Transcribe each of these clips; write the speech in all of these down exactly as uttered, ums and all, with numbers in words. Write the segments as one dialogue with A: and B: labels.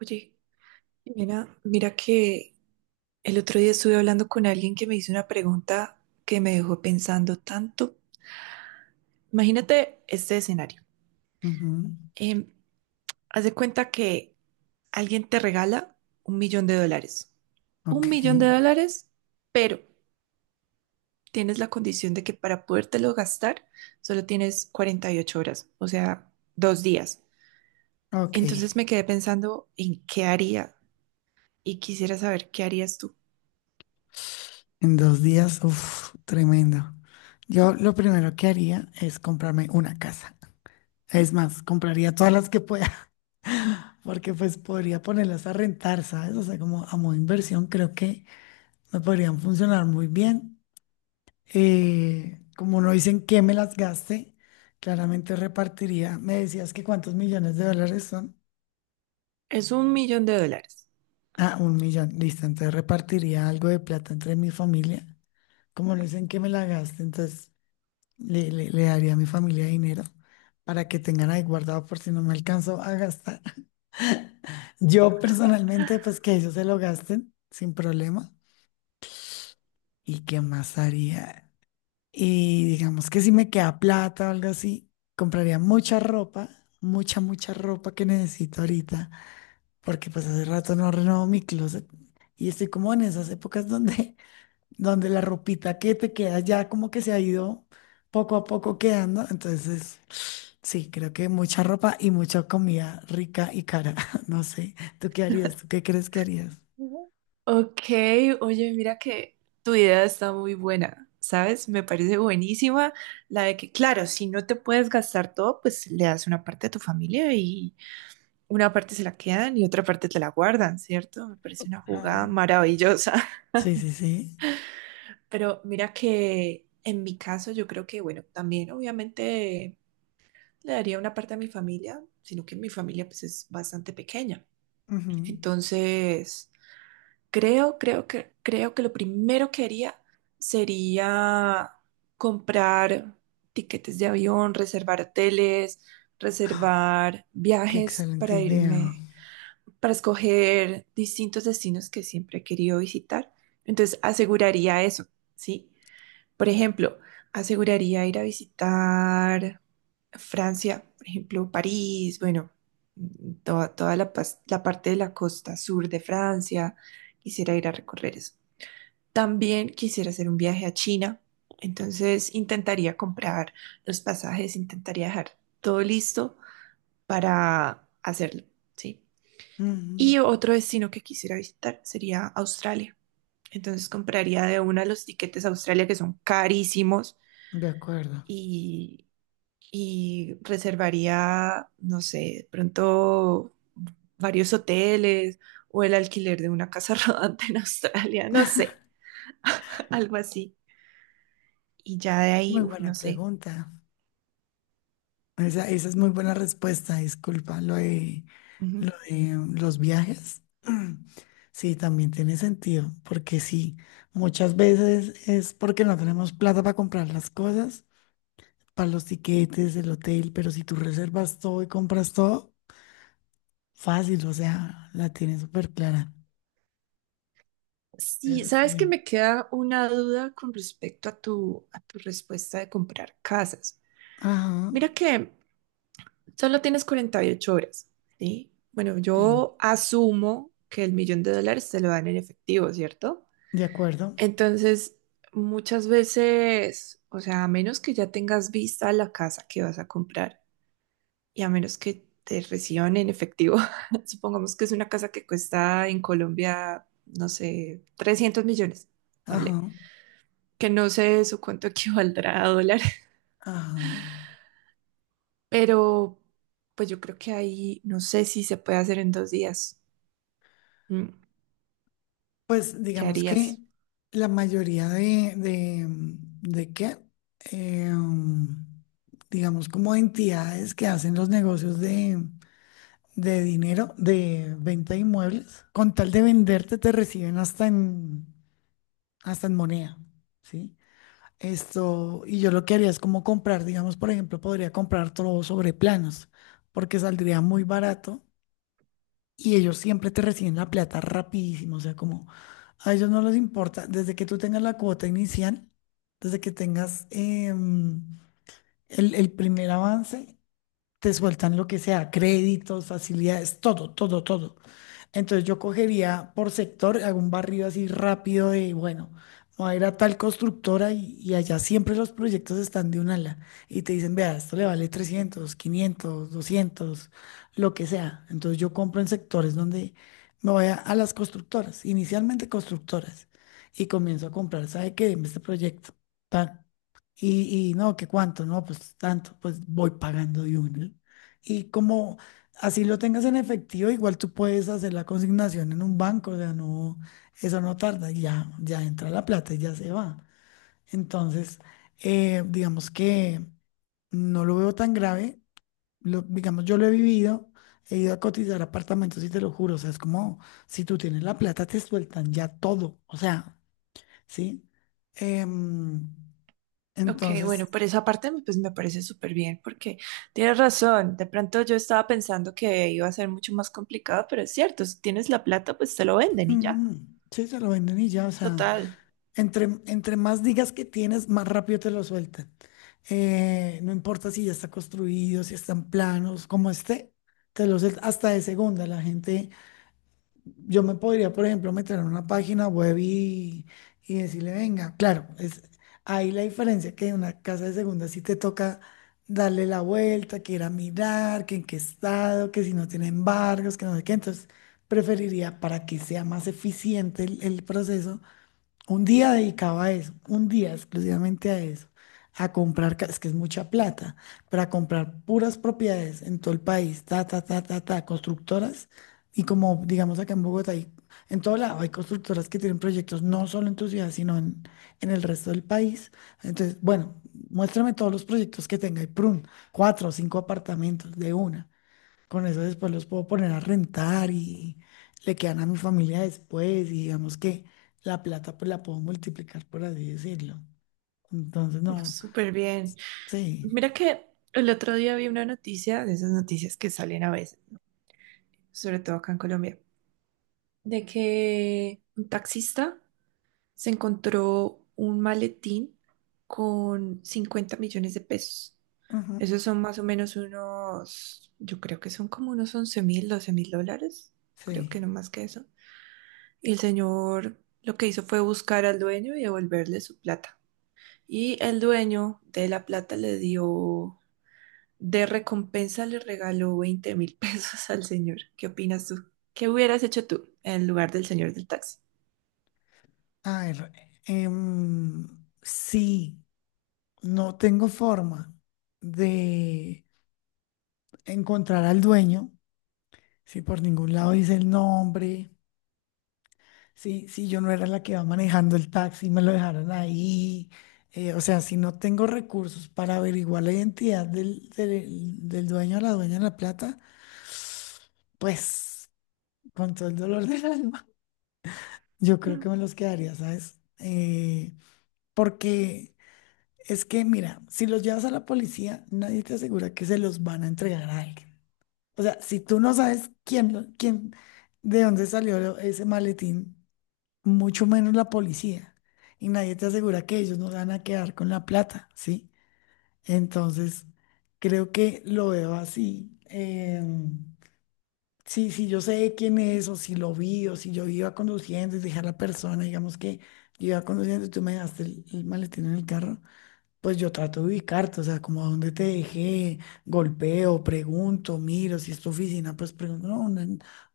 A: Oye, mira, mira que el otro día estuve hablando con alguien que me hizo una pregunta que me dejó pensando tanto. Imagínate este escenario.
B: Ujú.
A: Em, haz de cuenta que alguien te regala un millón de dólares.
B: Ok,
A: Un millón de dólares, pero tienes la condición de que para podértelo gastar solo tienes cuarenta y ocho horas, o sea, dos días.
B: ok.
A: Entonces me quedé pensando en qué haría y quisiera saber qué harías tú.
B: En dos días, uff, tremendo. Yo lo primero que haría es comprarme una casa. Es más, compraría todas las que pueda, porque pues podría ponerlas a rentar, ¿sabes? O sea, como a modo de inversión, creo que me podrían funcionar muy bien. Eh, como no dicen que me las gaste, claramente repartiría. Me decías que cuántos millones de dólares son.
A: Es un millón de dólares.
B: Ah, un millón, listo. Entonces repartiría algo de plata entre mi familia, como no dicen que me la gaste, entonces Le, le, le daría a mi familia dinero para que tengan ahí guardado por si no me alcanzo a gastar. Yo personalmente, pues que ellos se lo gasten sin problema. ¿Y qué más haría? Y digamos que si me queda plata o algo así, compraría mucha ropa, mucha, mucha ropa que necesito ahorita, porque pues hace rato no renovo mi closet y estoy como en esas épocas donde donde la ropita que te queda ya como que se ha ido poco a poco quedando. Entonces, sí, creo que mucha ropa y mucha comida rica y cara. No sé, ¿tú qué harías? ¿Tú qué crees que harías?
A: Ok, oye, mira que tu idea está muy buena, ¿sabes? Me parece buenísima la de que, claro, si no te puedes gastar todo, pues le das una parte a tu familia y una parte se la quedan y otra parte te la guardan, ¿cierto? Me parece una jugada
B: Ajá.
A: maravillosa.
B: Sí, sí, sí.
A: Pero mira que en mi caso yo creo que, bueno, también obviamente le daría una parte a mi familia, sino que mi familia pues es bastante pequeña.
B: Ujú.
A: Entonces... Creo, creo que, creo que lo primero que haría sería comprar tiquetes de avión, reservar hoteles, reservar
B: Qué
A: viajes
B: excelente
A: para
B: idea.
A: irme, para escoger distintos destinos que siempre he querido visitar. Entonces, aseguraría eso, ¿sí? Por ejemplo, aseguraría ir a visitar Francia, por ejemplo, París, bueno, toda, toda la, pas- la parte de la costa sur de Francia, quisiera ir a recorrer eso. También quisiera hacer un viaje a China, entonces intentaría comprar los pasajes, intentaría dejar todo listo para hacerlo, ¿sí?
B: Ujú.
A: Y otro destino que quisiera visitar sería Australia. Entonces compraría de una los tiquetes a Australia que son carísimos
B: De acuerdo.
A: y, y reservaría, no sé, de pronto varios hoteles o el alquiler de una casa rodante en Australia, no sé, algo así. Y ya de
B: Muy
A: ahí, uf,
B: buena
A: no sé.
B: pregunta. Esa, esa es muy buena respuesta. Disculpa, lo de
A: Ujú.
B: Lo de los viajes, sí, también tiene sentido, porque sí, muchas veces es porque no tenemos plata para comprar las cosas, para los tiquetes, el hotel, pero si tú reservas todo y compras todo, fácil, o sea, la tienes súper clara.
A: Sí,
B: Eso
A: sabes
B: estaría.
A: que me queda una duda con respecto a tu, a tu respuesta de comprar casas.
B: Ajá,
A: Mira que solo tienes cuarenta y ocho horas, ¿sí? Bueno,
B: sí,
A: yo asumo que el millón de dólares te lo dan en efectivo, ¿cierto?
B: de acuerdo.
A: Entonces, muchas veces, o sea, a menos que ya tengas vista la casa que vas a comprar y a menos que te reciban en efectivo, supongamos que es una casa que cuesta en Colombia, no sé, trescientos millones,
B: Ajá,
A: ponle, que no sé su cuánto equivaldrá a dólar,
B: ajá.
A: pero pues yo creo que ahí no sé si se puede hacer en dos días. Mm,
B: Pues
A: ¿qué
B: digamos que
A: harías?
B: la mayoría de, de, de qué, Em, digamos como entidades que hacen los negocios de, de dinero, de venta de inmuebles, con tal de venderte te reciben hasta en, hasta en moneda, ¿sí? Esto, y yo lo que haría es como comprar, digamos, por ejemplo, podría comprar todo sobre planos, porque saldría muy barato y ellos siempre te reciben la plata rapidísimo, o sea, como a ellos no les importa, desde que tú tengas la cuota inicial, desde que tengas em, el, el primer avance, te sueltan lo que sea, créditos, facilidades, todo, todo, todo. Entonces yo cogería por sector, hago un barrido así rápido de, bueno, voy a ir a tal constructora y, y allá siempre los proyectos están de un ala y te dicen, vea, esto le vale trescientos quinientos doscientos, lo que sea. Entonces yo compro en sectores donde me voy a, a las constructoras, inicialmente constructoras, y comienzo a comprar, ¿sabe qué? Deme este proyecto. Tan. Y, y no, que cuánto, no, pues tanto, pues voy pagando de uno. Y como así lo tengas en efectivo, igual tú puedes hacer la consignación en un banco, o sea, no, eso no tarda, ya, ya entra la plata y ya se va. Entonces, eh, digamos que no lo veo tan grave, lo- digamos, yo lo he vivido, he ido a cotizar apartamentos y te lo juro, o sea, es como si tú tienes la plata, te sueltan ya todo, o sea, ¿sí? Em,
A: Ok, bueno,
B: entonces...
A: por esa parte pues me parece súper bien porque tienes razón, de pronto yo estaba pensando que iba a ser mucho más complicado, pero es cierto, si tienes la plata pues te lo venden y ya,
B: Mm, sí, se lo venden y ya, o sea,
A: total.
B: entre, entre más digas que tienes, más rápido te lo sueltan. Eh, no importa si ya está construido, si están planos, como esté, te lo sueltan hasta de segunda. La gente, yo me podría, por ejemplo, meter en una página web y, y decirle, venga, claro, es ahí la diferencia, que en una casa de segunda sí te toca darle la vuelta, que ir a mirar, que en qué estado, que si no tiene embargos, que no sé qué. Entonces, preferiría, para que sea más eficiente el, el proceso, un día dedicado a eso, un día exclusivamente a eso, a comprar, ca- es que es mucha plata, pero a comprar puras propiedades en todo el país, ta, ta, ta, ta, ta, constructoras, y, como digamos, acá en Bogotá, hay- en todo lado hay constructoras que tienen proyectos no solo en tu ciudad, sino en, en el resto del país. Entonces, bueno, muéstrame todos los proyectos que tenga y prun, cuatro o cinco apartamentos de una. Con eso después los puedo poner a rentar y le quedan a mi familia después, y digamos que la plata pues la puedo multiplicar, por así decirlo. Entonces,
A: Uf,
B: no,
A: súper bien.
B: sí,
A: Mira que el otro día vi una noticia, de esas noticias que salen a veces, sobre todo acá en Colombia, de que un taxista se encontró un maletín con cincuenta millones de pesos.
B: ujú,
A: Esos son más o menos unos, yo creo que son como unos once mil, doce mil dólares, creo que
B: sí.
A: no más que eso. Y el señor lo que hizo fue buscar al dueño y devolverle su plata. Y el dueño de la plata le dio, de recompensa le regaló veinte mil pesos al señor. ¿Qué opinas tú? ¿Qué hubieras hecho tú en lugar del señor del taxi?
B: A ver, em, si no tengo forma de encontrar al dueño, si por ningún lado dice el nombre... Sí, sí, yo no era la que iba manejando el taxi, me lo dejaron ahí. Eh, o sea, si no tengo recursos para averiguar la identidad del, del, del dueño o la dueña de la plata, pues con todo el dolor del alma, yo creo que me los quedaría, ¿sabes? Eh, porque es que, mira, si los llevas a la policía, nadie te asegura que se los van a entregar a alguien. O sea, si tú no sabes quién, lo- quién, de dónde salió ese maletín, mucho menos la policía. Y nadie te asegura que ellos no van a quedar con la plata, ¿sí? Entonces, creo que lo veo así. Em, sí, sí, yo sé quién es, o si lo vi, o si yo iba conduciendo y dejé a la persona, digamos que yo iba conduciendo y tú me dejaste el, el maletín en el carro, pues yo trato de ubicarte, o sea, como a dónde te dejé, golpeo, pregunto, miro, si es tu oficina, pues pregunto, no, una,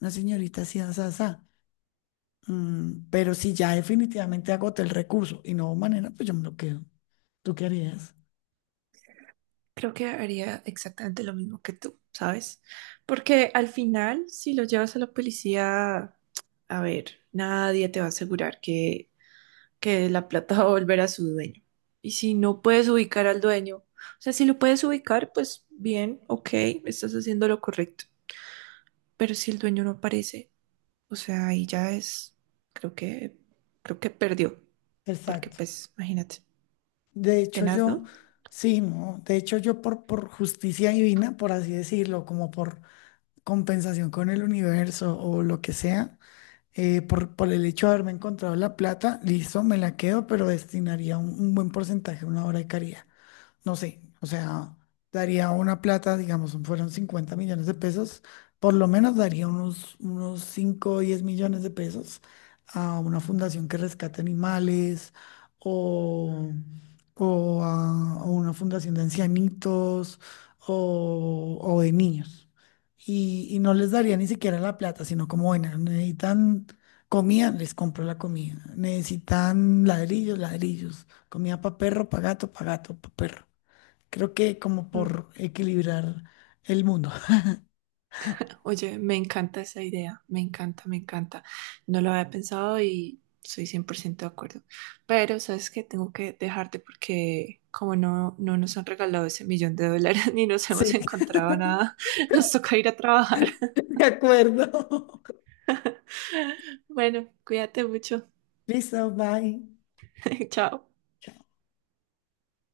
B: una señorita así, así, así. Mm, pero si ya definitivamente agoté el recurso y no hubo manera, pues yo me lo quedo. ¿Tú qué harías?
A: Creo que haría exactamente lo mismo que tú, ¿sabes? Porque al final, si lo llevas a la policía, a ver, nadie te va a asegurar que, que la plata va a volver a su dueño. Y si no puedes ubicar al dueño, o sea, si lo puedes ubicar, pues bien, ok, estás haciendo lo correcto. Pero si el dueño no aparece, o sea, ahí ya es, creo que, creo que perdió. Porque
B: Exacto.
A: pues, imagínate,
B: De hecho,
A: tenaz,
B: yo,
A: ¿no?
B: sí, no. De hecho, yo por, por justicia divina, por así decirlo, como por compensación con el universo o lo que sea, eh, por, por el hecho de haberme encontrado la plata, listo, me la quedo, pero destinaría un, un buen porcentaje a una obra de caridad. No sé, o sea, daría una plata, digamos, fueron cincuenta millones de pesos, por lo menos daría unos, unos cinco o diez millones de pesos a una fundación que rescate animales o, o a, a una fundación de ancianitos o, o de niños. Y, y no les daría ni siquiera la plata, sino como, bueno, necesitan comida, les compro la comida. Necesitan ladrillos, ladrillos. Comida para perro, para gato, para gato, para perro. Creo que como por equilibrar el mundo.
A: Oye, me encanta esa idea, me encanta, me encanta. No lo había pensado y soy cien por ciento de acuerdo. Pero sabes que tengo que dejarte porque como no, no nos han regalado ese millón de dólares ni nos hemos
B: Sí,
A: encontrado nada, nos toca ir a trabajar.
B: de acuerdo.
A: Bueno, cuídate mucho.
B: Listo, bye.
A: Chao.
B: Chao.